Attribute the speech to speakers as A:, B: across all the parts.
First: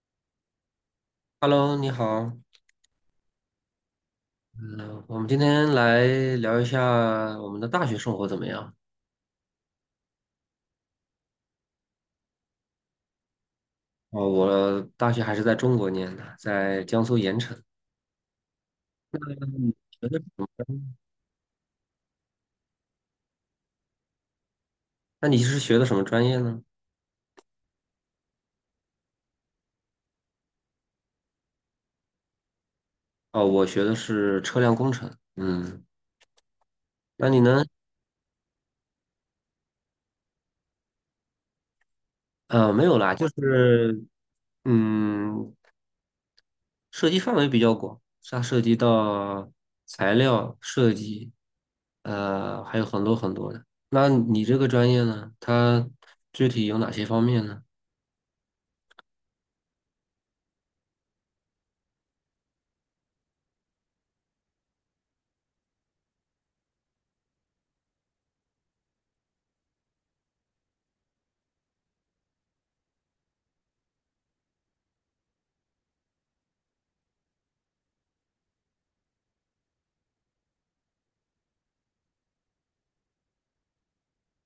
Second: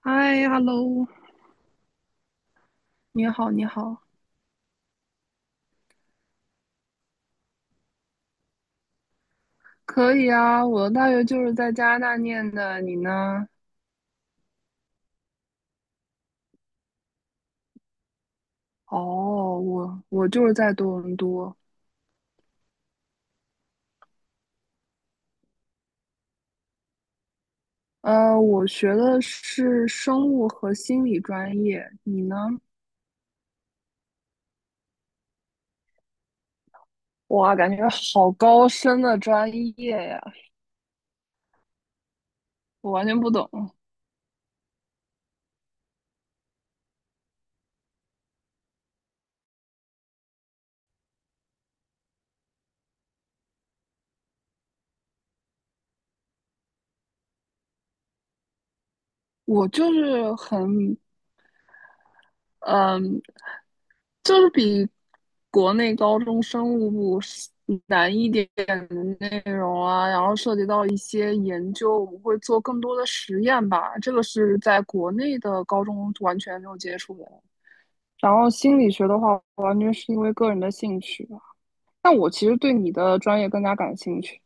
A: 嗨，hello，
B: Hello，你好，
A: 你好，你好，
B: 嗯、我们今天来聊一下我们的大学生活怎么样？
A: 可以啊。我的大学就是在加拿大念的，你呢？
B: 哦，我大学还是在中国念的，在江苏盐城。
A: 哦，
B: 嗯
A: 我
B: 学的是
A: 我
B: 什
A: 就是在
B: 么
A: 多伦多。
B: 那你是学的什么专业呢？
A: 我学的是生物和心理专业，你呢？
B: 哦，我学的是车辆工程。嗯，那你
A: 哇，
B: 呢？
A: 感觉好高深的专业呀，
B: 没
A: 我
B: 有
A: 完
B: 啦，
A: 全
B: 就
A: 不懂。
B: 是嗯，涉及范围比较广，它涉及到材料设计，还有很多很多的。那你这个专业呢？它具体有哪些方面呢？
A: 我就是很嗯，就是比国内高中生物部是难一点点的内容啊，然后涉及到一些研究，我们会做更多的实验吧。这个是在国内的高中完全没有接触的。然后心理学的话，完全是因为个人的兴趣吧。但我其实对你的专业更加感兴趣。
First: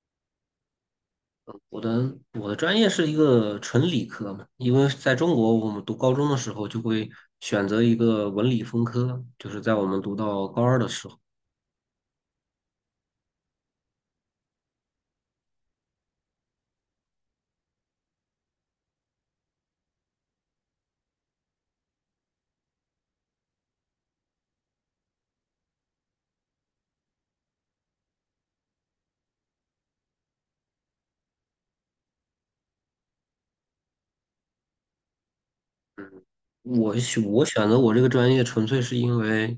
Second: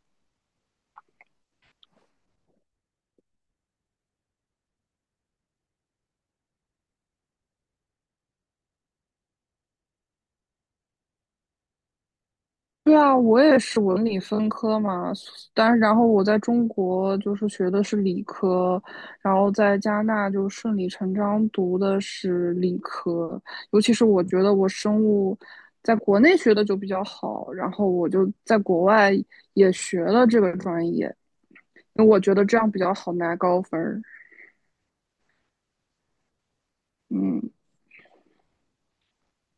B: 我的专业是一个纯理科嘛，因为在中国，我们读高中的时候就会选择一个文理分科，就是在我们读到高二的时候，
A: 对啊，我也是文理分科嘛，然后我在中国就是学的是理科，然后在加拿大就顺理成章读的是理科，尤其是我觉得我生物在国内学的就比较好，然后我就在国外也学了这个专业，因为我觉得这样比较好拿高分儿，
B: 我选我
A: 嗯，
B: 选择我这个专业，纯粹是因为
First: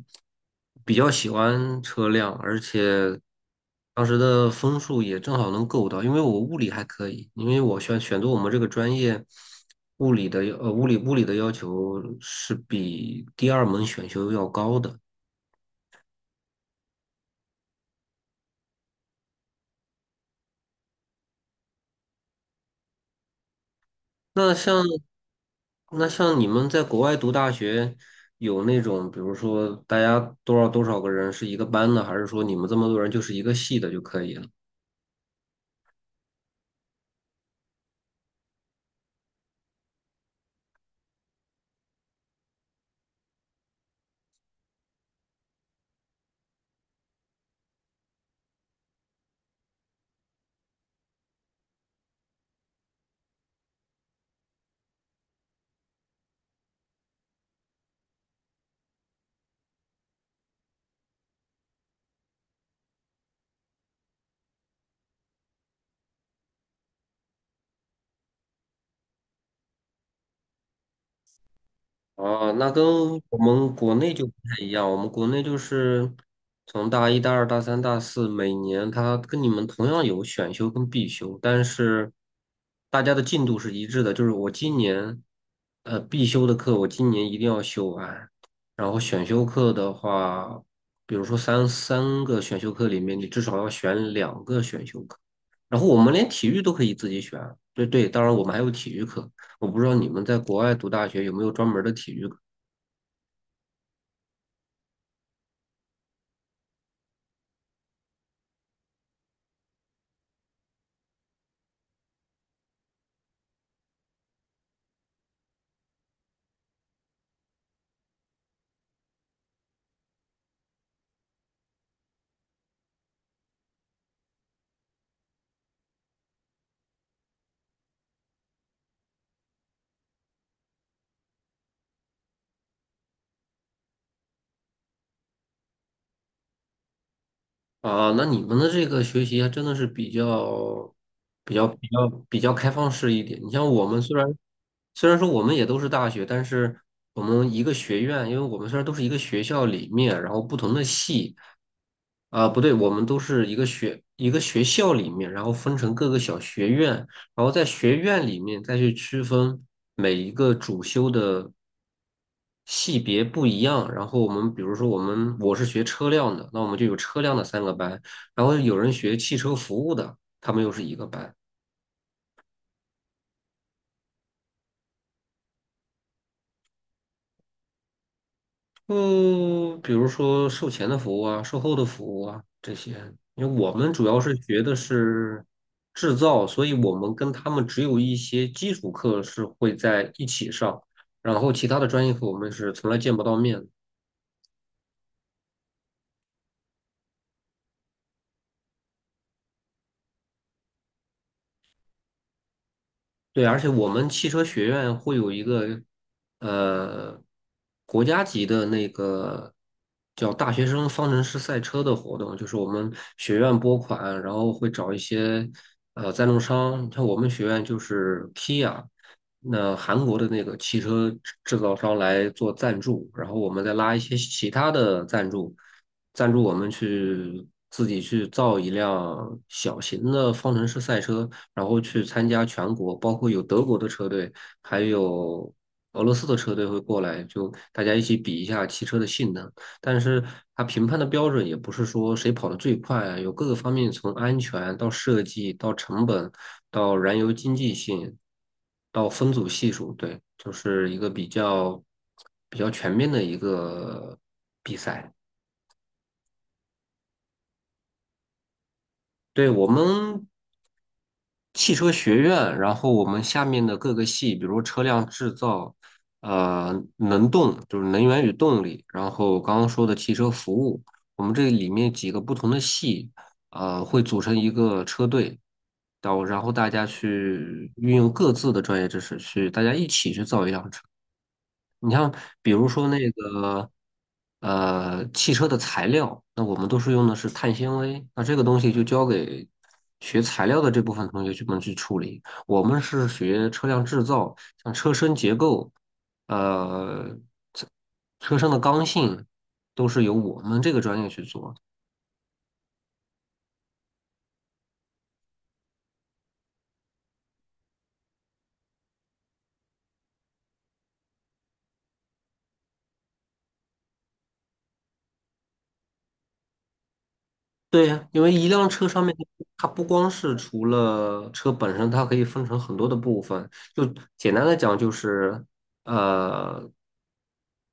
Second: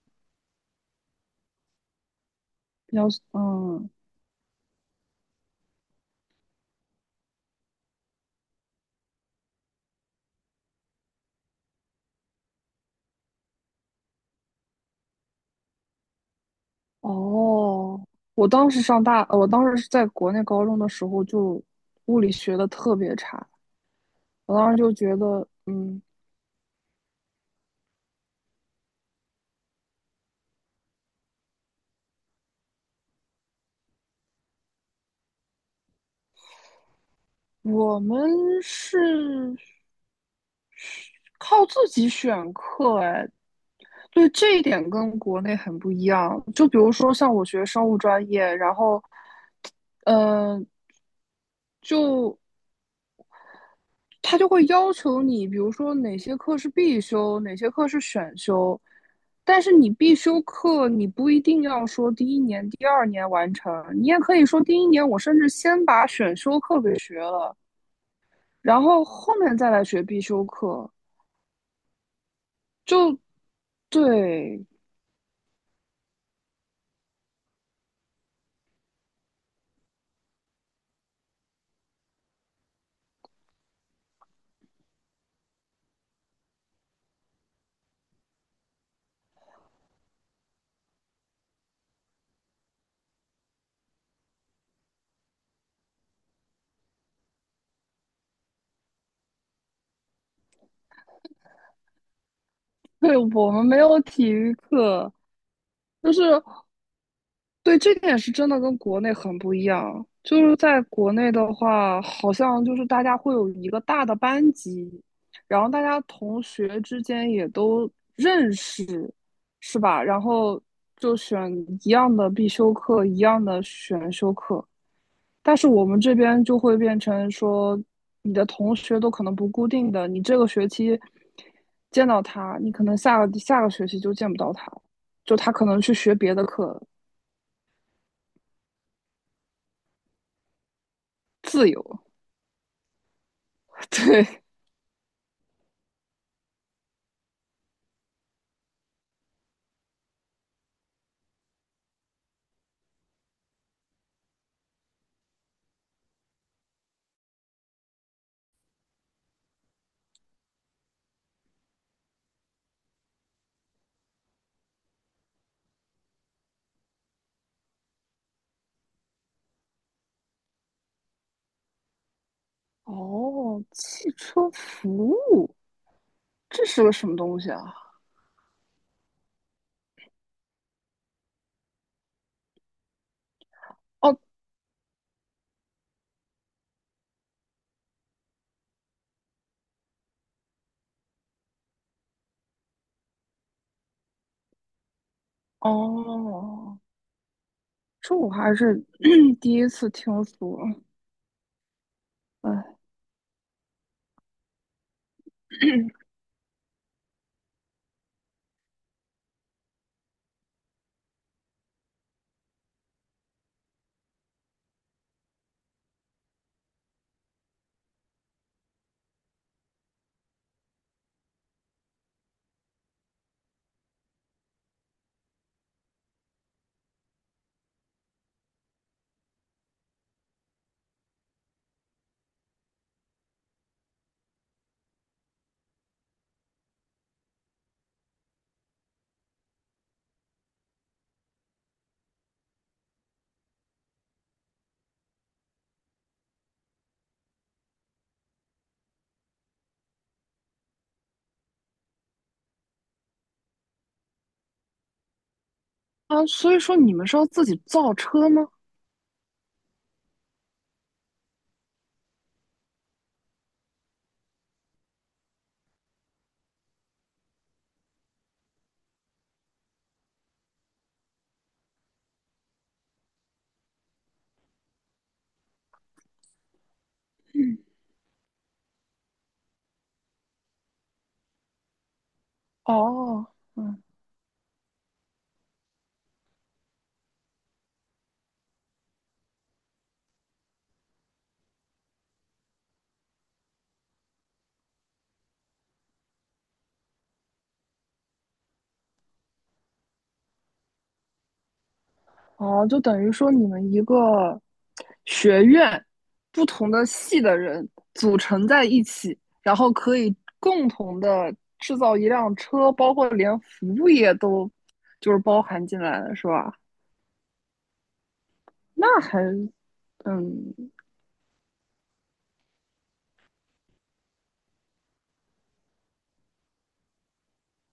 B: 比较喜欢车辆，而
A: 比较
B: 且当时的分数也正好能够到，因为我物理还可以，因为我选择我们这个专业，物理的要求是比第二门选修要高的。
A: 哦。我当时我当时是在国内高中的时候就物理学的特别差，
B: 那
A: 我当时
B: 像
A: 就觉得，嗯，
B: 那像你们在国外读大学，有那种比如说大家多少多少个人是一个班的，还是说你们这么多人就是一个系的就可以了？
A: 我们是靠自己选课，哎，对这一点跟国内很不一样。就比如说像我学生物专业，然后，呃，就他就会要求你，比如说哪些课是必修，哪些课是选修。但是你必修课，你不一定要说第一年、第二年完成，你也可以说第一年我甚至先把选修课给学了。然后后面再来学必修课，
B: 哦，那跟
A: 就
B: 我们国内就不太
A: 对
B: 一样。我们国内就是从大一、大二、大三、大四，每年它跟你们同样有选修跟必修，但是大家的进度是一致的。就是我今年，必修的课我今年一定要修完，然后选修课的话，比如说三个选修课里面，你至少要选两个选修课。然后我们连体育都可以自己选，对对，当然我们还有体育课。我不知道你们在国外读大学有没有专门儿的体育课
A: 对，我们没有体育课，就是对这点是真的跟国内很不一样。就是在国内的话，好像就是大家会有一个大的班级，然后大家同学之间也都认识，是吧？然后就选一样的必修课，一样的选修课。但是我们这边就会变成说，你的同学都可能不固定的，你这个学期见到他，你可能下个学期就见不到他，就他可能去学别的课
B: 啊？那你们的这个学习还真的是比较、比
A: 自
B: 较、比
A: 由。
B: 较、比较开放式一点。你像我 们虽然
A: 对，
B: 虽然说我们也都是大学，但是我们一个学院，因为我们虽然都是一个学校里面，然后不同的系啊，不对，我们都是一个学校里面，然后分成各个小学院，然后在学院里面再去区分每一个主修的系别不一样。然后我们比如说我是学车辆的，那我们就有车辆的三个班，然后有人学汽车服务的，他们又是一个班。
A: 哦，汽车服务，这是个什么东西啊？
B: 嗯，比如说售前的服务啊，售后的服务啊这些，因为我们主
A: 哦
B: 要是学的是制造，所以我们跟他们只有一些基础课是会在一起上，然后其他的专业课我们是从来见不到面的。
A: 哦，这我还是 第一次听说。哎
B: 对，而且我们汽车学院会有一个呃国家级的那个叫大学生方程式赛车的活动，就是我们学院拨款，然后会找一些赞助商，像我们学院就是 Kia，那韩国的那个汽车制造商来做赞助，然后我们再拉一些其他的赞助。赞助我们去自己去造一辆小型的方程式赛车，然后去参加全国，包括有德国的车队，还有俄罗斯的车队会过来，就大家一起比一下汽车的性能。但是它评判的标准也不是说谁跑得最快啊有各个方面，从安全到设计到成本到燃油经济性到分组系数，对，就是一个比较全面的一个比赛。
A: 啊，所以说你们是要自己造车吗？
B: 对，我们汽车学院，然后我们下面的各个系，比如车辆制造，能动就是能源与动力，然后刚刚说的汽车服务，我们这里面几个不同的系，会组成一个车队，然后大家去运用各自的专业知识去，大家一起去造一辆车。你像比如说那
A: 哦，
B: 个
A: 嗯，
B: 汽车的材料，那我们都是用的是碳纤维，那这个东西就交给学材料的这部分同学们去处理。我们是学车辆制造，像车身结构，呃，车车身的刚性，都是由我们这个专业去做。
A: 哦，就等于说你们一个学院不同的系的人组成在一起，然后可以共同的制造一辆车，包括连服务业都就是包含进来了，是吧？
B: 对呀，因为一辆车
A: 那
B: 上面
A: 还，
B: 它不光是除
A: 嗯，
B: 了车本身，它可以分成很多的部分。就简单的讲，就是呃，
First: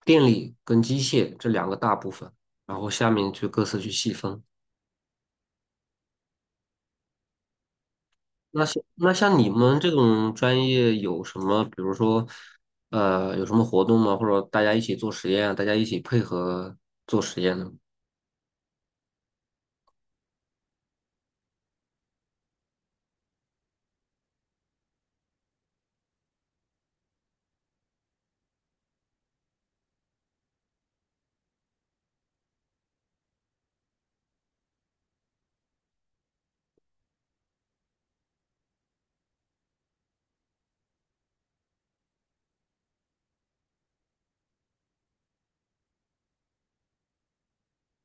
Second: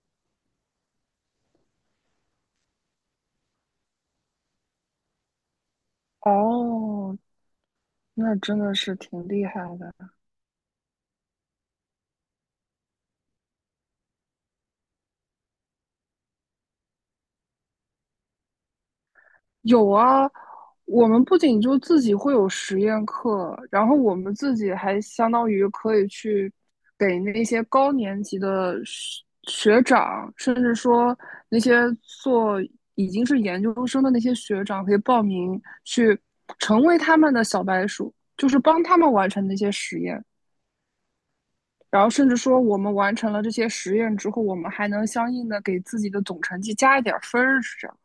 B: 电力跟机械这两个大部分，然后下面就各自去细分。
A: 哦，那真
B: 那
A: 的
B: 像
A: 是
B: 那
A: 挺
B: 像
A: 厉
B: 你
A: 害
B: 们这
A: 的。
B: 种专业有什么，比如说有什么活动吗？或者大家一起做实验啊，大家一起配合做实验呢？
A: 有啊，我们不仅就自己会有实验课，然后我们自己还相当于可以去给那些高年级的学长，甚至说那些做已经是研究生的那些学长，可以报名去成为他们的小白鼠，就是帮他们完成那些实验。然后甚至说，我们完成了这些实验之后，我们还能相应的给自己的总成绩加一点儿分儿，是这样。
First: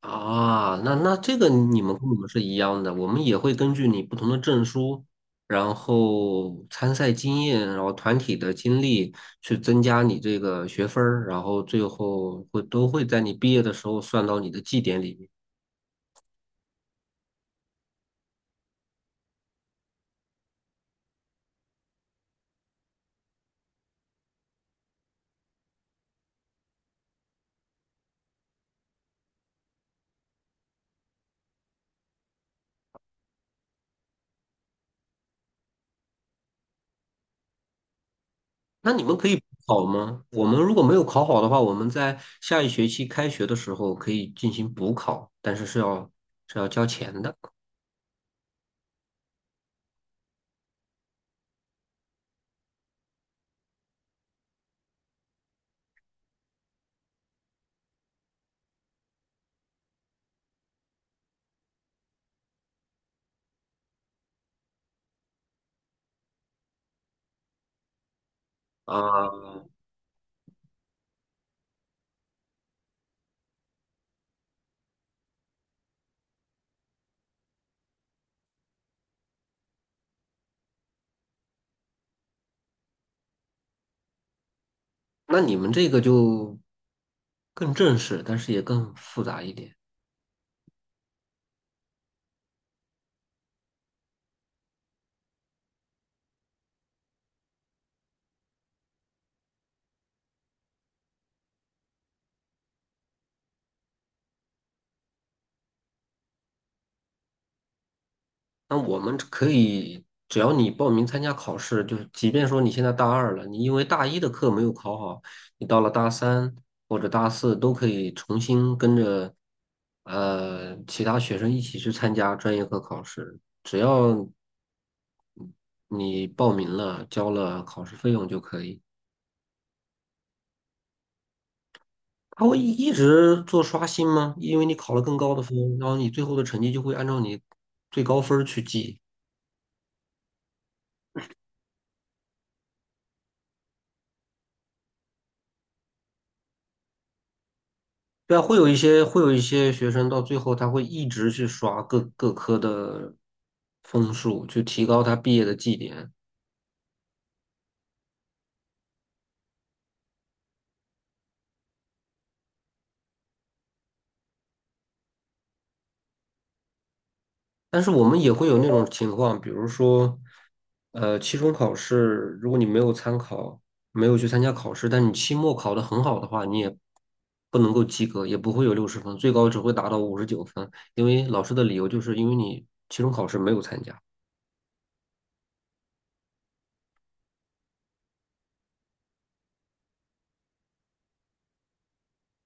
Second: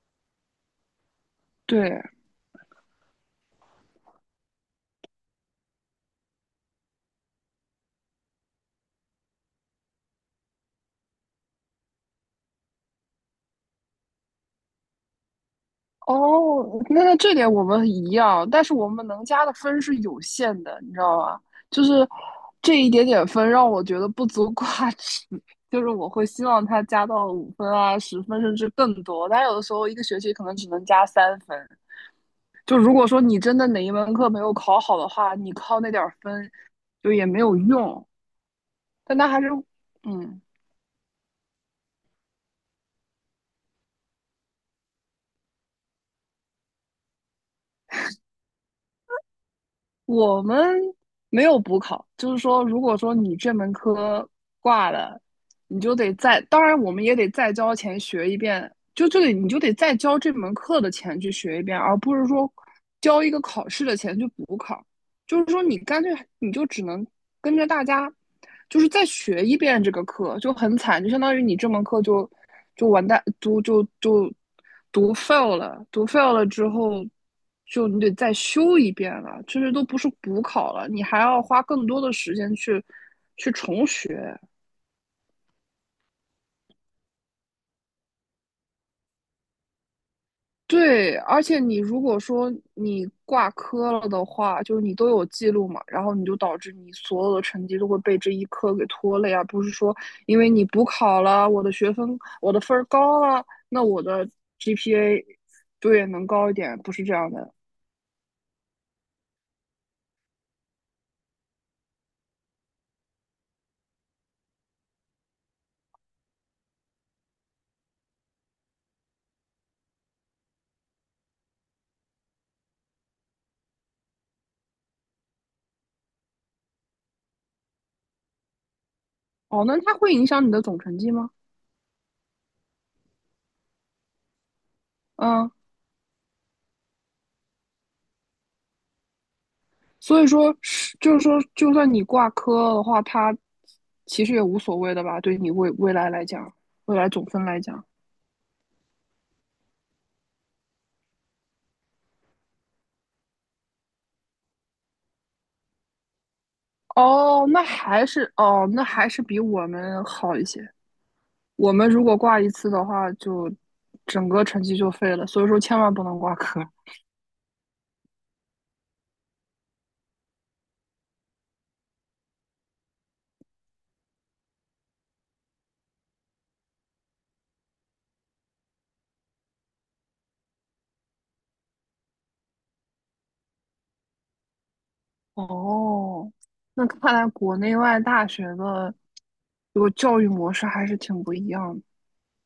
B: 啊，那这个你们
A: 对，
B: 跟我们是一样的，我们也会根据你不同的证书，然后参赛经验，然后团体的经历去增加你这个学分儿，然后最后都会在你毕业的时候算到你的绩点里面。
A: 哦，那那这点我们一样，但是我们能加的分是有限的，你知道吗？就是这一点点分让我觉得不足挂齿，就是我会希望他加到五分啊、十分甚至更多，但有的时候一个学期可能只能加三分。就如果说你真的哪一门课没有考好的话，你靠那点儿分就也没有用，
B: 那你们
A: 但
B: 可
A: 他还
B: 以
A: 是
B: 考吗？
A: 嗯。
B: 我们如果没有考好的话，我们在下一学期开学的时候可以进行补考，但是是要交钱的
A: 我们没有补考，就是说，如果说你这门科挂了，你就得再，当然我们也得再交钱学一遍，就这个你就得再交这门课的钱去学一遍，而不是说交一个考试的钱去补考。就是说你干脆你就只能跟着大家，就是再学一
B: 啊。
A: 遍这个课，就很惨，就相当于你这门课就完蛋，读读 fail 了，读 fail 了之后，就你得再修一遍了，甚至都不是补考了，你还要花更多的时间去重学，
B: 那你们这个就更正式，但是也更复杂一点。
A: 对，而且你如果说你挂科了的话，就是你都有记录嘛，然后你就导致你所有的成绩都会被这一科给拖累啊，而不是说因为你补考了，我的分儿高了，那我的 GPA 对，能高一点，不是这样的。
B: 那我们可以，只要你报名参加考试，就是即便说你现在大二了，你因为大一的课没有考好，你到了大三或者大四都可以重新跟着其他学生一起去参加专业课考试，只要你报名了，交了考试费用就可以。
A: 哦，那它会影响你的总成绩吗？
B: 他会一直做刷新吗？因为你考了更高的
A: 嗯，
B: 分，然后你最后的成绩就会按照你最高分儿去记。
A: 所以说就是说，就算你挂科的话，它其实也无所谓的吧，对你未来来讲，未来总分来讲。
B: 对啊，会有一些学生到最后他会一直去刷各科的分数，去提高他毕业的绩点。
A: 哦，那还是比我们好一些。我们如果挂一次的话，就整个成绩就废了，所以说千万不能挂科。
B: 但是我们也会有那种情况，比如说，期中考试，如果你没有参考，没有去参加考试，但你期末考得很好的话，你也不能够及格，也不会有60分，最高只会达到59分，因为老师的理由就是因为你期中考试没有参加。
A: 哦，那看来国内外大学的这个教育模式还是挺不一样的。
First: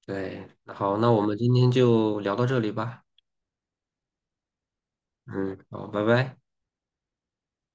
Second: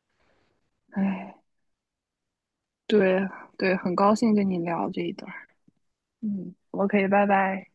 B: 对，好，那我
A: 哎，
B: 们今天就聊到这里吧。
A: 对对，很高兴跟你聊这一段儿。
B: 嗯，好，拜拜。
A: 嗯，OK，拜拜。